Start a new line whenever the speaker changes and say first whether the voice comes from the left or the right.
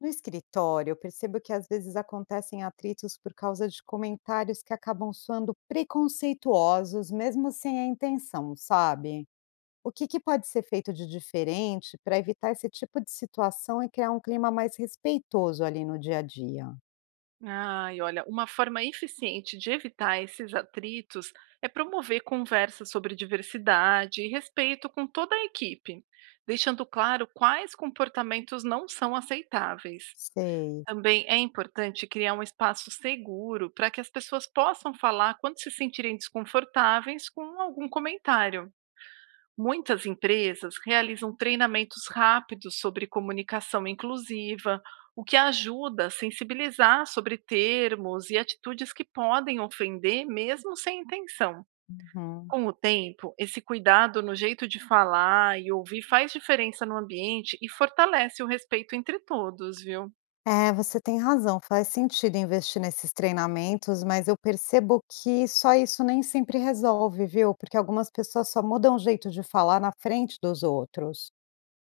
left: No escritório, eu percebo que às vezes acontecem atritos por causa de comentários que acabam soando preconceituosos, mesmo sem a intenção, sabe? O que, que pode ser feito de diferente para evitar esse tipo de situação e criar um clima mais respeitoso ali no dia a dia?
right: Ai, olha, uma forma eficiente de evitar esses atritos é promover conversas sobre diversidade e respeito com toda a equipe, deixando claro quais comportamentos não são aceitáveis.
left: Sei.
right: Também é importante criar um espaço seguro para que as pessoas possam falar quando se sentirem desconfortáveis com algum comentário. Muitas empresas realizam treinamentos rápidos sobre comunicação inclusiva, o que ajuda a sensibilizar sobre termos e atitudes que podem ofender, mesmo sem intenção.
left: Uhum.
right: Com o tempo, esse cuidado no jeito de falar e ouvir faz diferença no ambiente e fortalece o respeito entre todos, viu?
left: É, você tem razão, faz sentido investir nesses treinamentos, mas eu percebo que só isso nem sempre resolve, viu? Porque algumas pessoas só mudam o jeito de falar na frente dos outros.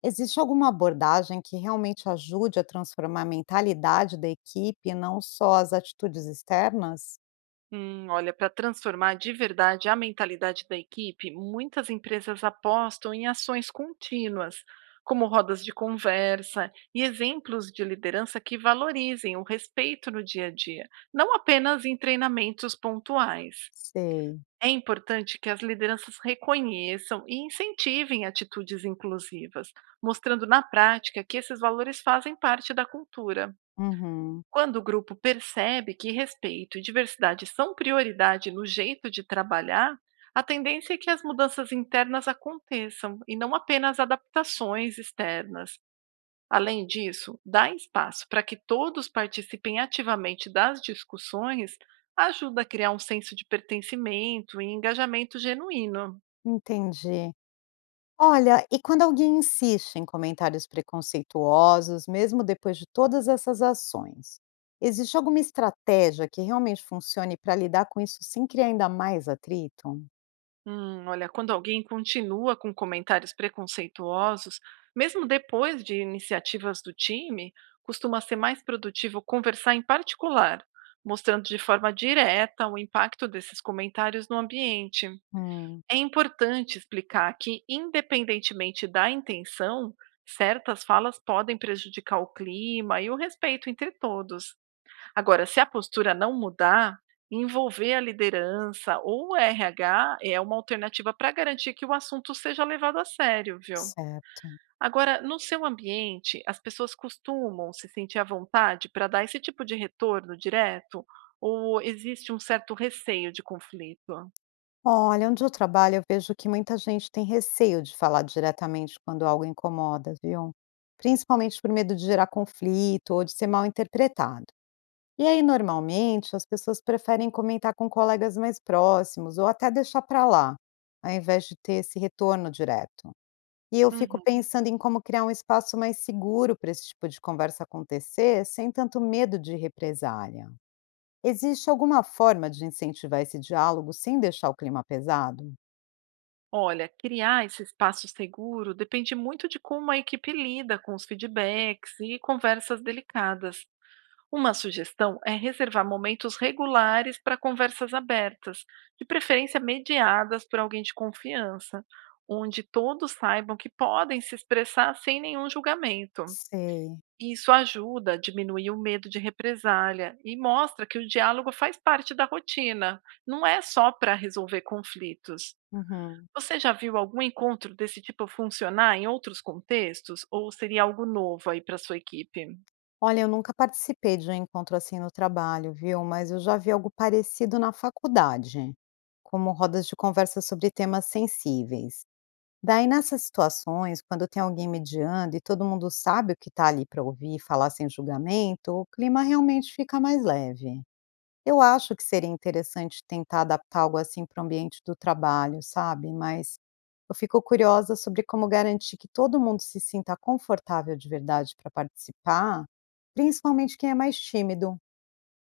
left: Existe alguma abordagem que realmente ajude a transformar a mentalidade da equipe, e não só as atitudes externas?
right: Para transformar de verdade a mentalidade da equipe, muitas empresas apostam em ações contínuas, como rodas de conversa e exemplos de liderança que valorizem o respeito no dia a dia, não apenas em treinamentos pontuais.
left: Sei.
right: É importante que as lideranças reconheçam e incentivem atitudes inclusivas, mostrando na prática que esses valores fazem parte da cultura.
left: Uhum,
right: Quando o grupo percebe que respeito e diversidade são prioridade no jeito de trabalhar, a tendência é que as mudanças internas aconteçam e não apenas adaptações externas. Além disso, dar espaço para que todos participem ativamente das discussões ajuda a criar um senso de pertencimento e engajamento genuíno.
left: entendi. Olha, e quando alguém insiste em comentários preconceituosos, mesmo depois de todas essas ações, existe alguma estratégia que realmente funcione para lidar com isso sem criar ainda mais atrito?
right: Quando alguém continua com comentários preconceituosos, mesmo depois de iniciativas do time, costuma ser mais produtivo conversar em particular, mostrando de forma direta o impacto desses comentários no ambiente.
left: Hum,
right: É importante explicar que, independentemente da intenção, certas falas podem prejudicar o clima e o respeito entre todos. Agora, se a postura não mudar, envolver a liderança ou o RH é uma alternativa para garantir que o assunto seja levado a sério, viu?
left: certo.
right: Agora, no seu ambiente, as pessoas costumam se sentir à vontade para dar esse tipo de retorno direto? Ou existe um certo receio de conflito?
left: Olha, onde eu trabalho, eu vejo que muita gente tem receio de falar diretamente quando algo incomoda, viu? Principalmente por medo de gerar conflito ou de ser mal interpretado. E aí, normalmente, as pessoas preferem comentar com colegas mais próximos ou até deixar para lá, ao invés de ter esse retorno direto. E eu fico
right: Uhum.
left: pensando em como criar um espaço mais seguro para esse tipo de conversa acontecer, sem tanto medo de represália. Existe alguma forma de incentivar esse diálogo sem deixar o clima pesado?
right: Olha, criar esse espaço seguro depende muito de como a equipe lida com os feedbacks e conversas delicadas. Uma sugestão é reservar momentos regulares para conversas abertas, de preferência mediadas por alguém de confiança, onde todos saibam que podem se expressar sem nenhum julgamento.
left: Sei.
right: Isso ajuda a diminuir o medo de represália e mostra que o diálogo faz parte da rotina, não é só para resolver conflitos.
left: Uhum.
right: Você já viu algum encontro desse tipo funcionar em outros contextos ou seria algo novo aí para sua equipe?
left: Olha, eu nunca participei de um encontro assim no trabalho, viu? Mas eu já vi algo parecido na faculdade, como rodas de conversa sobre temas sensíveis. Daí, nessas situações, quando tem alguém mediando e todo mundo sabe o que está ali para ouvir e falar sem julgamento, o clima realmente fica mais leve. Eu acho que seria interessante tentar adaptar algo assim para o ambiente do trabalho, sabe? Mas eu fico curiosa sobre como garantir que todo mundo se sinta confortável de verdade para participar, principalmente quem é mais tímido.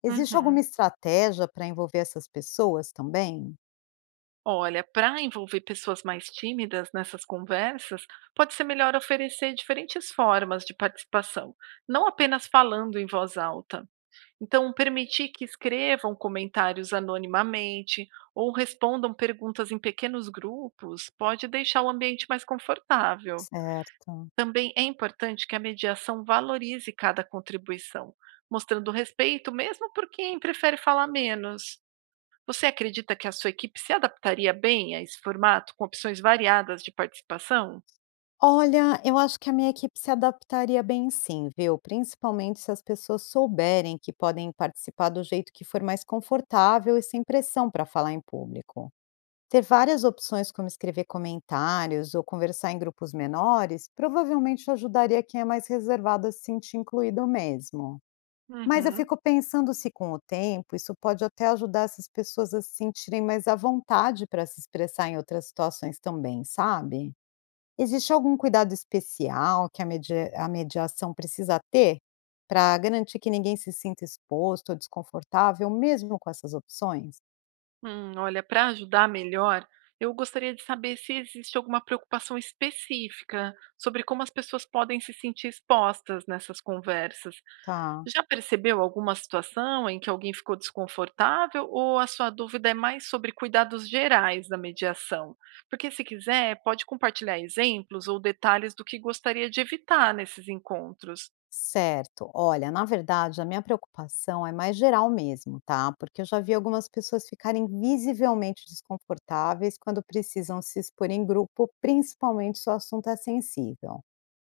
left: Existe alguma
right: Uhum.
left: estratégia para envolver essas pessoas também?
right: Olha, para envolver pessoas mais tímidas nessas conversas, pode ser melhor oferecer diferentes formas de participação, não apenas falando em voz alta. Então, permitir que escrevam comentários anonimamente ou respondam perguntas em pequenos grupos pode deixar o ambiente mais confortável.
left: Certo.
right: Também é importante que a mediação valorize cada contribuição, mostrando respeito mesmo por quem prefere falar menos. Você acredita que a sua equipe se adaptaria bem a esse formato, com opções variadas de participação?
left: Olha, eu acho que a minha equipe se adaptaria bem sim, viu? Principalmente se as pessoas souberem que podem participar do jeito que for mais confortável e sem pressão para falar em público. Ter várias opções como escrever comentários ou conversar em grupos menores provavelmente ajudaria quem é mais reservado a se sentir incluído mesmo. Mas eu
right: Uhum.
left: fico pensando se, com o tempo, isso pode até ajudar essas pessoas a se sentirem mais à vontade para se expressar em outras situações também, sabe? Existe algum cuidado especial que a mediação precisa ter para garantir que ninguém se sinta exposto ou desconfortável, mesmo com essas opções?
right: Para ajudar melhor, eu gostaria de saber se existe alguma preocupação específica sobre como as pessoas podem se sentir expostas nessas conversas.
left: Tá.
right: Já percebeu alguma situação em que alguém ficou desconfortável ou a sua dúvida é mais sobre cuidados gerais da mediação? Porque, se quiser, pode compartilhar exemplos ou detalhes do que gostaria de evitar nesses encontros.
left: Certo. Olha, na verdade, a minha preocupação é mais geral mesmo, tá? Porque eu já vi algumas pessoas ficarem visivelmente desconfortáveis quando precisam se expor em grupo, principalmente se o assunto é sensível.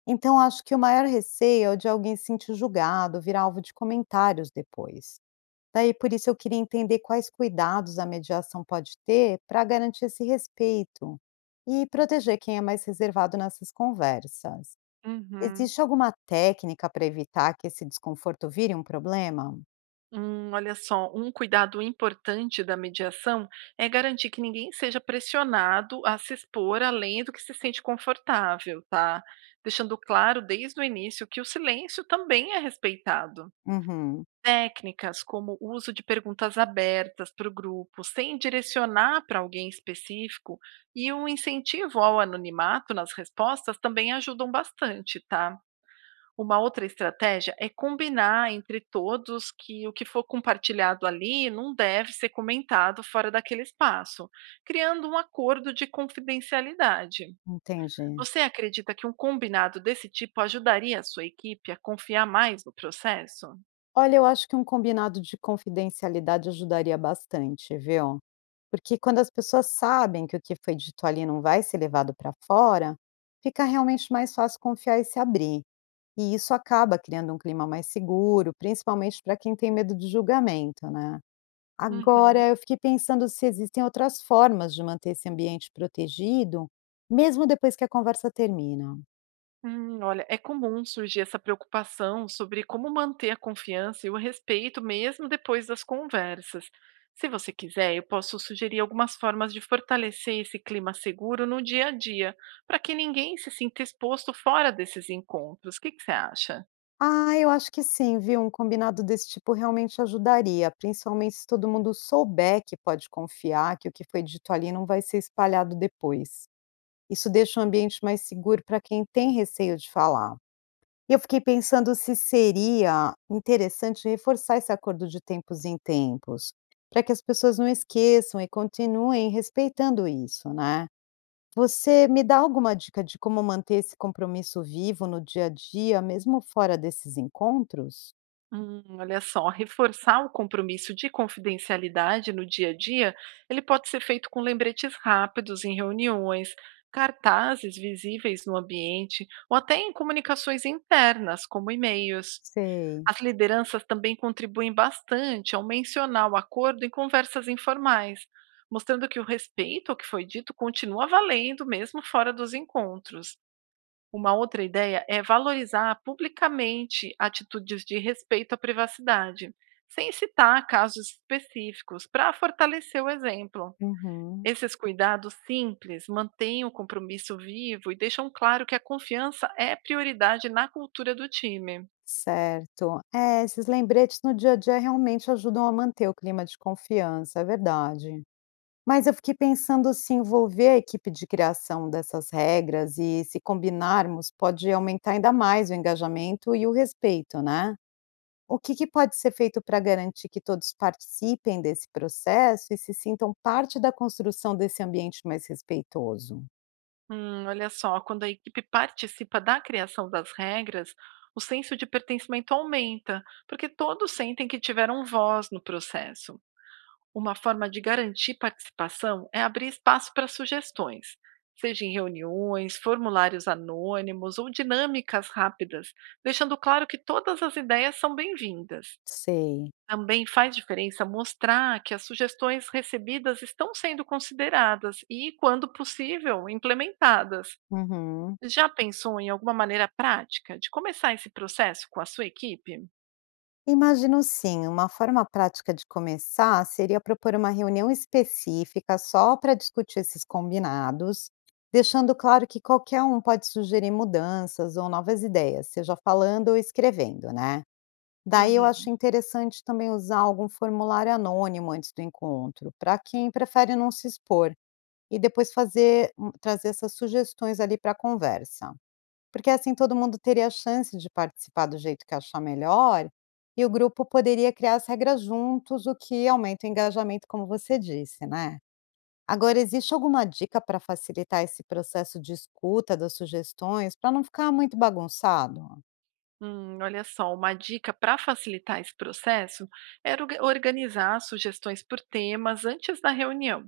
left: Então, acho que o maior receio é o de alguém se sentir julgado, virar alvo de comentários depois. Daí, por isso, eu queria entender quais cuidados a mediação pode ter para garantir esse respeito e proteger quem é mais reservado nessas conversas.
right: Uhum.
left: Existe alguma técnica para evitar que esse desconforto vire um problema?
right: Um cuidado importante da mediação é garantir que ninguém seja pressionado a se expor além do que se sente confortável, tá? Deixando claro desde o início que o silêncio também é respeitado.
left: Uhum,
right: Técnicas como o uso de perguntas abertas para o grupo, sem direcionar para alguém específico, e o incentivo ao anonimato nas respostas também ajudam bastante, tá? Uma outra estratégia é combinar entre todos que o que for compartilhado ali não deve ser comentado fora daquele espaço, criando um acordo de confidencialidade.
left: entendi.
right: Você acredita que um combinado desse tipo ajudaria a sua equipe a confiar mais no processo?
left: Olha, eu acho que um combinado de confidencialidade ajudaria bastante, viu? Porque quando as pessoas sabem que o que foi dito ali não vai ser levado para fora, fica realmente mais fácil confiar e se abrir. E isso acaba criando um clima mais seguro, principalmente para quem tem medo de julgamento, né? Agora,
right: Uhum.
left: eu fiquei pensando se existem outras formas de manter esse ambiente protegido, mesmo depois que a conversa termina.
right: É comum surgir essa preocupação sobre como manter a confiança e o respeito mesmo depois das conversas. Se você quiser, eu posso sugerir algumas formas de fortalecer esse clima seguro no dia a dia, para que ninguém se sinta exposto fora desses encontros. O que que você acha?
left: Ah, eu acho que sim, viu? Um combinado desse tipo realmente ajudaria, principalmente se todo mundo souber que pode confiar, que o que foi dito ali não vai ser espalhado depois. Isso deixa o ambiente mais seguro para quem tem receio de falar. E eu fiquei pensando se seria interessante reforçar esse acordo de tempos em tempos, para que as pessoas não esqueçam e continuem respeitando isso, né. Você me dá alguma dica de como manter esse compromisso vivo no dia a dia, mesmo fora desses encontros?
right: Reforçar o compromisso de confidencialidade no dia a dia, ele pode ser feito com lembretes rápidos em reuniões, cartazes visíveis no ambiente ou até em comunicações internas, como e-mails.
left: Sei.
right: As lideranças também contribuem bastante ao mencionar o acordo em conversas informais, mostrando que o respeito ao que foi dito continua valendo mesmo fora dos encontros. Uma outra ideia é valorizar publicamente atitudes de respeito à privacidade, sem citar casos específicos, para fortalecer o exemplo.
left: Uhum.
right: Esses cuidados simples mantêm o compromisso vivo e deixam claro que a confiança é prioridade na cultura do time.
left: Certo. É, esses lembretes no dia a dia realmente ajudam a manter o clima de confiança, é verdade. Mas eu fiquei pensando se envolver a equipe de criação dessas regras e se combinarmos pode aumentar ainda mais o engajamento e o respeito, né? O que, que pode ser feito para garantir que todos participem desse processo e se sintam parte da construção desse ambiente mais respeitoso?
right: Quando a equipe participa da criação das regras, o senso de pertencimento aumenta, porque todos sentem que tiveram voz no processo. Uma forma de garantir participação é abrir espaço para sugestões, seja em reuniões, formulários anônimos ou dinâmicas rápidas, deixando claro que todas as ideias são bem-vindas.
left: Sei.
right: Também faz diferença mostrar que as sugestões recebidas estão sendo consideradas e, quando possível, implementadas.
left: Uhum.
right: Já pensou em alguma maneira prática de começar esse processo com a sua equipe?
left: Imagino sim, uma forma prática de começar seria propor uma reunião específica só para discutir esses combinados, deixando claro que qualquer um pode sugerir mudanças ou novas ideias, seja falando ou escrevendo, né? Daí eu
right: Uhum.
left: acho interessante também usar algum formulário anônimo antes do encontro, para quem prefere não se expor, e depois trazer essas sugestões ali para a conversa. Porque assim todo mundo teria a chance de participar do jeito que achar melhor, e o grupo poderia criar as regras juntos, o que aumenta o engajamento, como você disse, né. Agora existe alguma dica para facilitar esse processo de escuta das sugestões, para não ficar muito bagunçado?
right: Uma dica para facilitar esse processo era organizar sugestões por temas antes da reunião,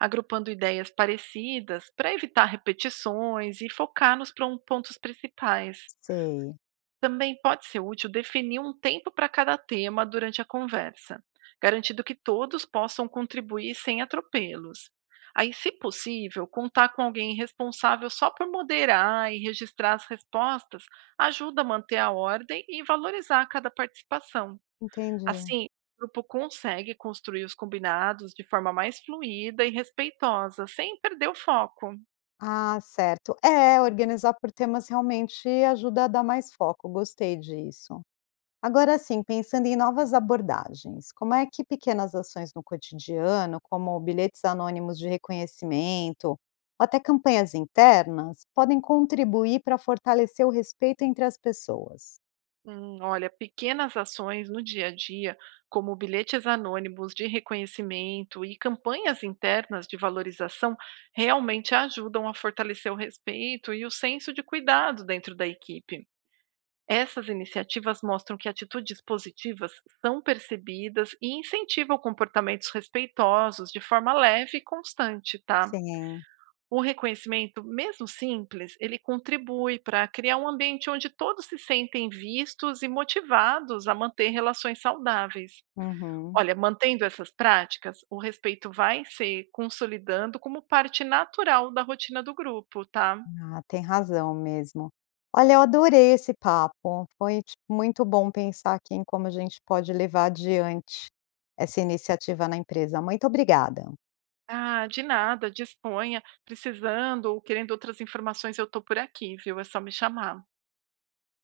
right: agrupando ideias parecidas para evitar repetições e focar nos pontos principais.
left: Sei.
right: Também pode ser útil definir um tempo para cada tema durante a conversa, garantindo que todos possam contribuir sem atropelos. Aí, se possível, contar com alguém responsável só por moderar e registrar as respostas ajuda a manter a ordem e valorizar cada participação.
left: Entendi.
right: Assim, o grupo consegue construir os combinados de forma mais fluida e respeitosa, sem perder o foco.
left: Ah, certo. É, organizar por temas realmente ajuda a dar mais foco, gostei disso. Agora sim, pensando em novas abordagens, como é que pequenas ações no cotidiano, como bilhetes anônimos de reconhecimento, ou até campanhas internas, podem contribuir para fortalecer o respeito entre as pessoas?
right: Pequenas ações no dia a dia, como bilhetes anônimos de reconhecimento e campanhas internas de valorização, realmente ajudam a fortalecer o respeito e o senso de cuidado dentro da equipe. Essas iniciativas mostram que atitudes positivas são percebidas e incentivam comportamentos respeitosos de forma leve e constante, tá?
left: Sim.
right: O reconhecimento, mesmo simples, ele contribui para criar um ambiente onde todos se sentem vistos e motivados a manter relações saudáveis.
left: Uhum.
right: Olha, mantendo essas práticas, o respeito vai se consolidando como parte natural da rotina do grupo, tá?
left: Ah, tem razão mesmo. Olha, eu adorei esse papo. Foi tipo, muito bom pensar aqui em como a gente pode levar adiante essa iniciativa na empresa. Muito obrigada.
right: Ah, de nada, disponha. Precisando ou querendo outras informações, eu tô por aqui, viu? É só me chamar.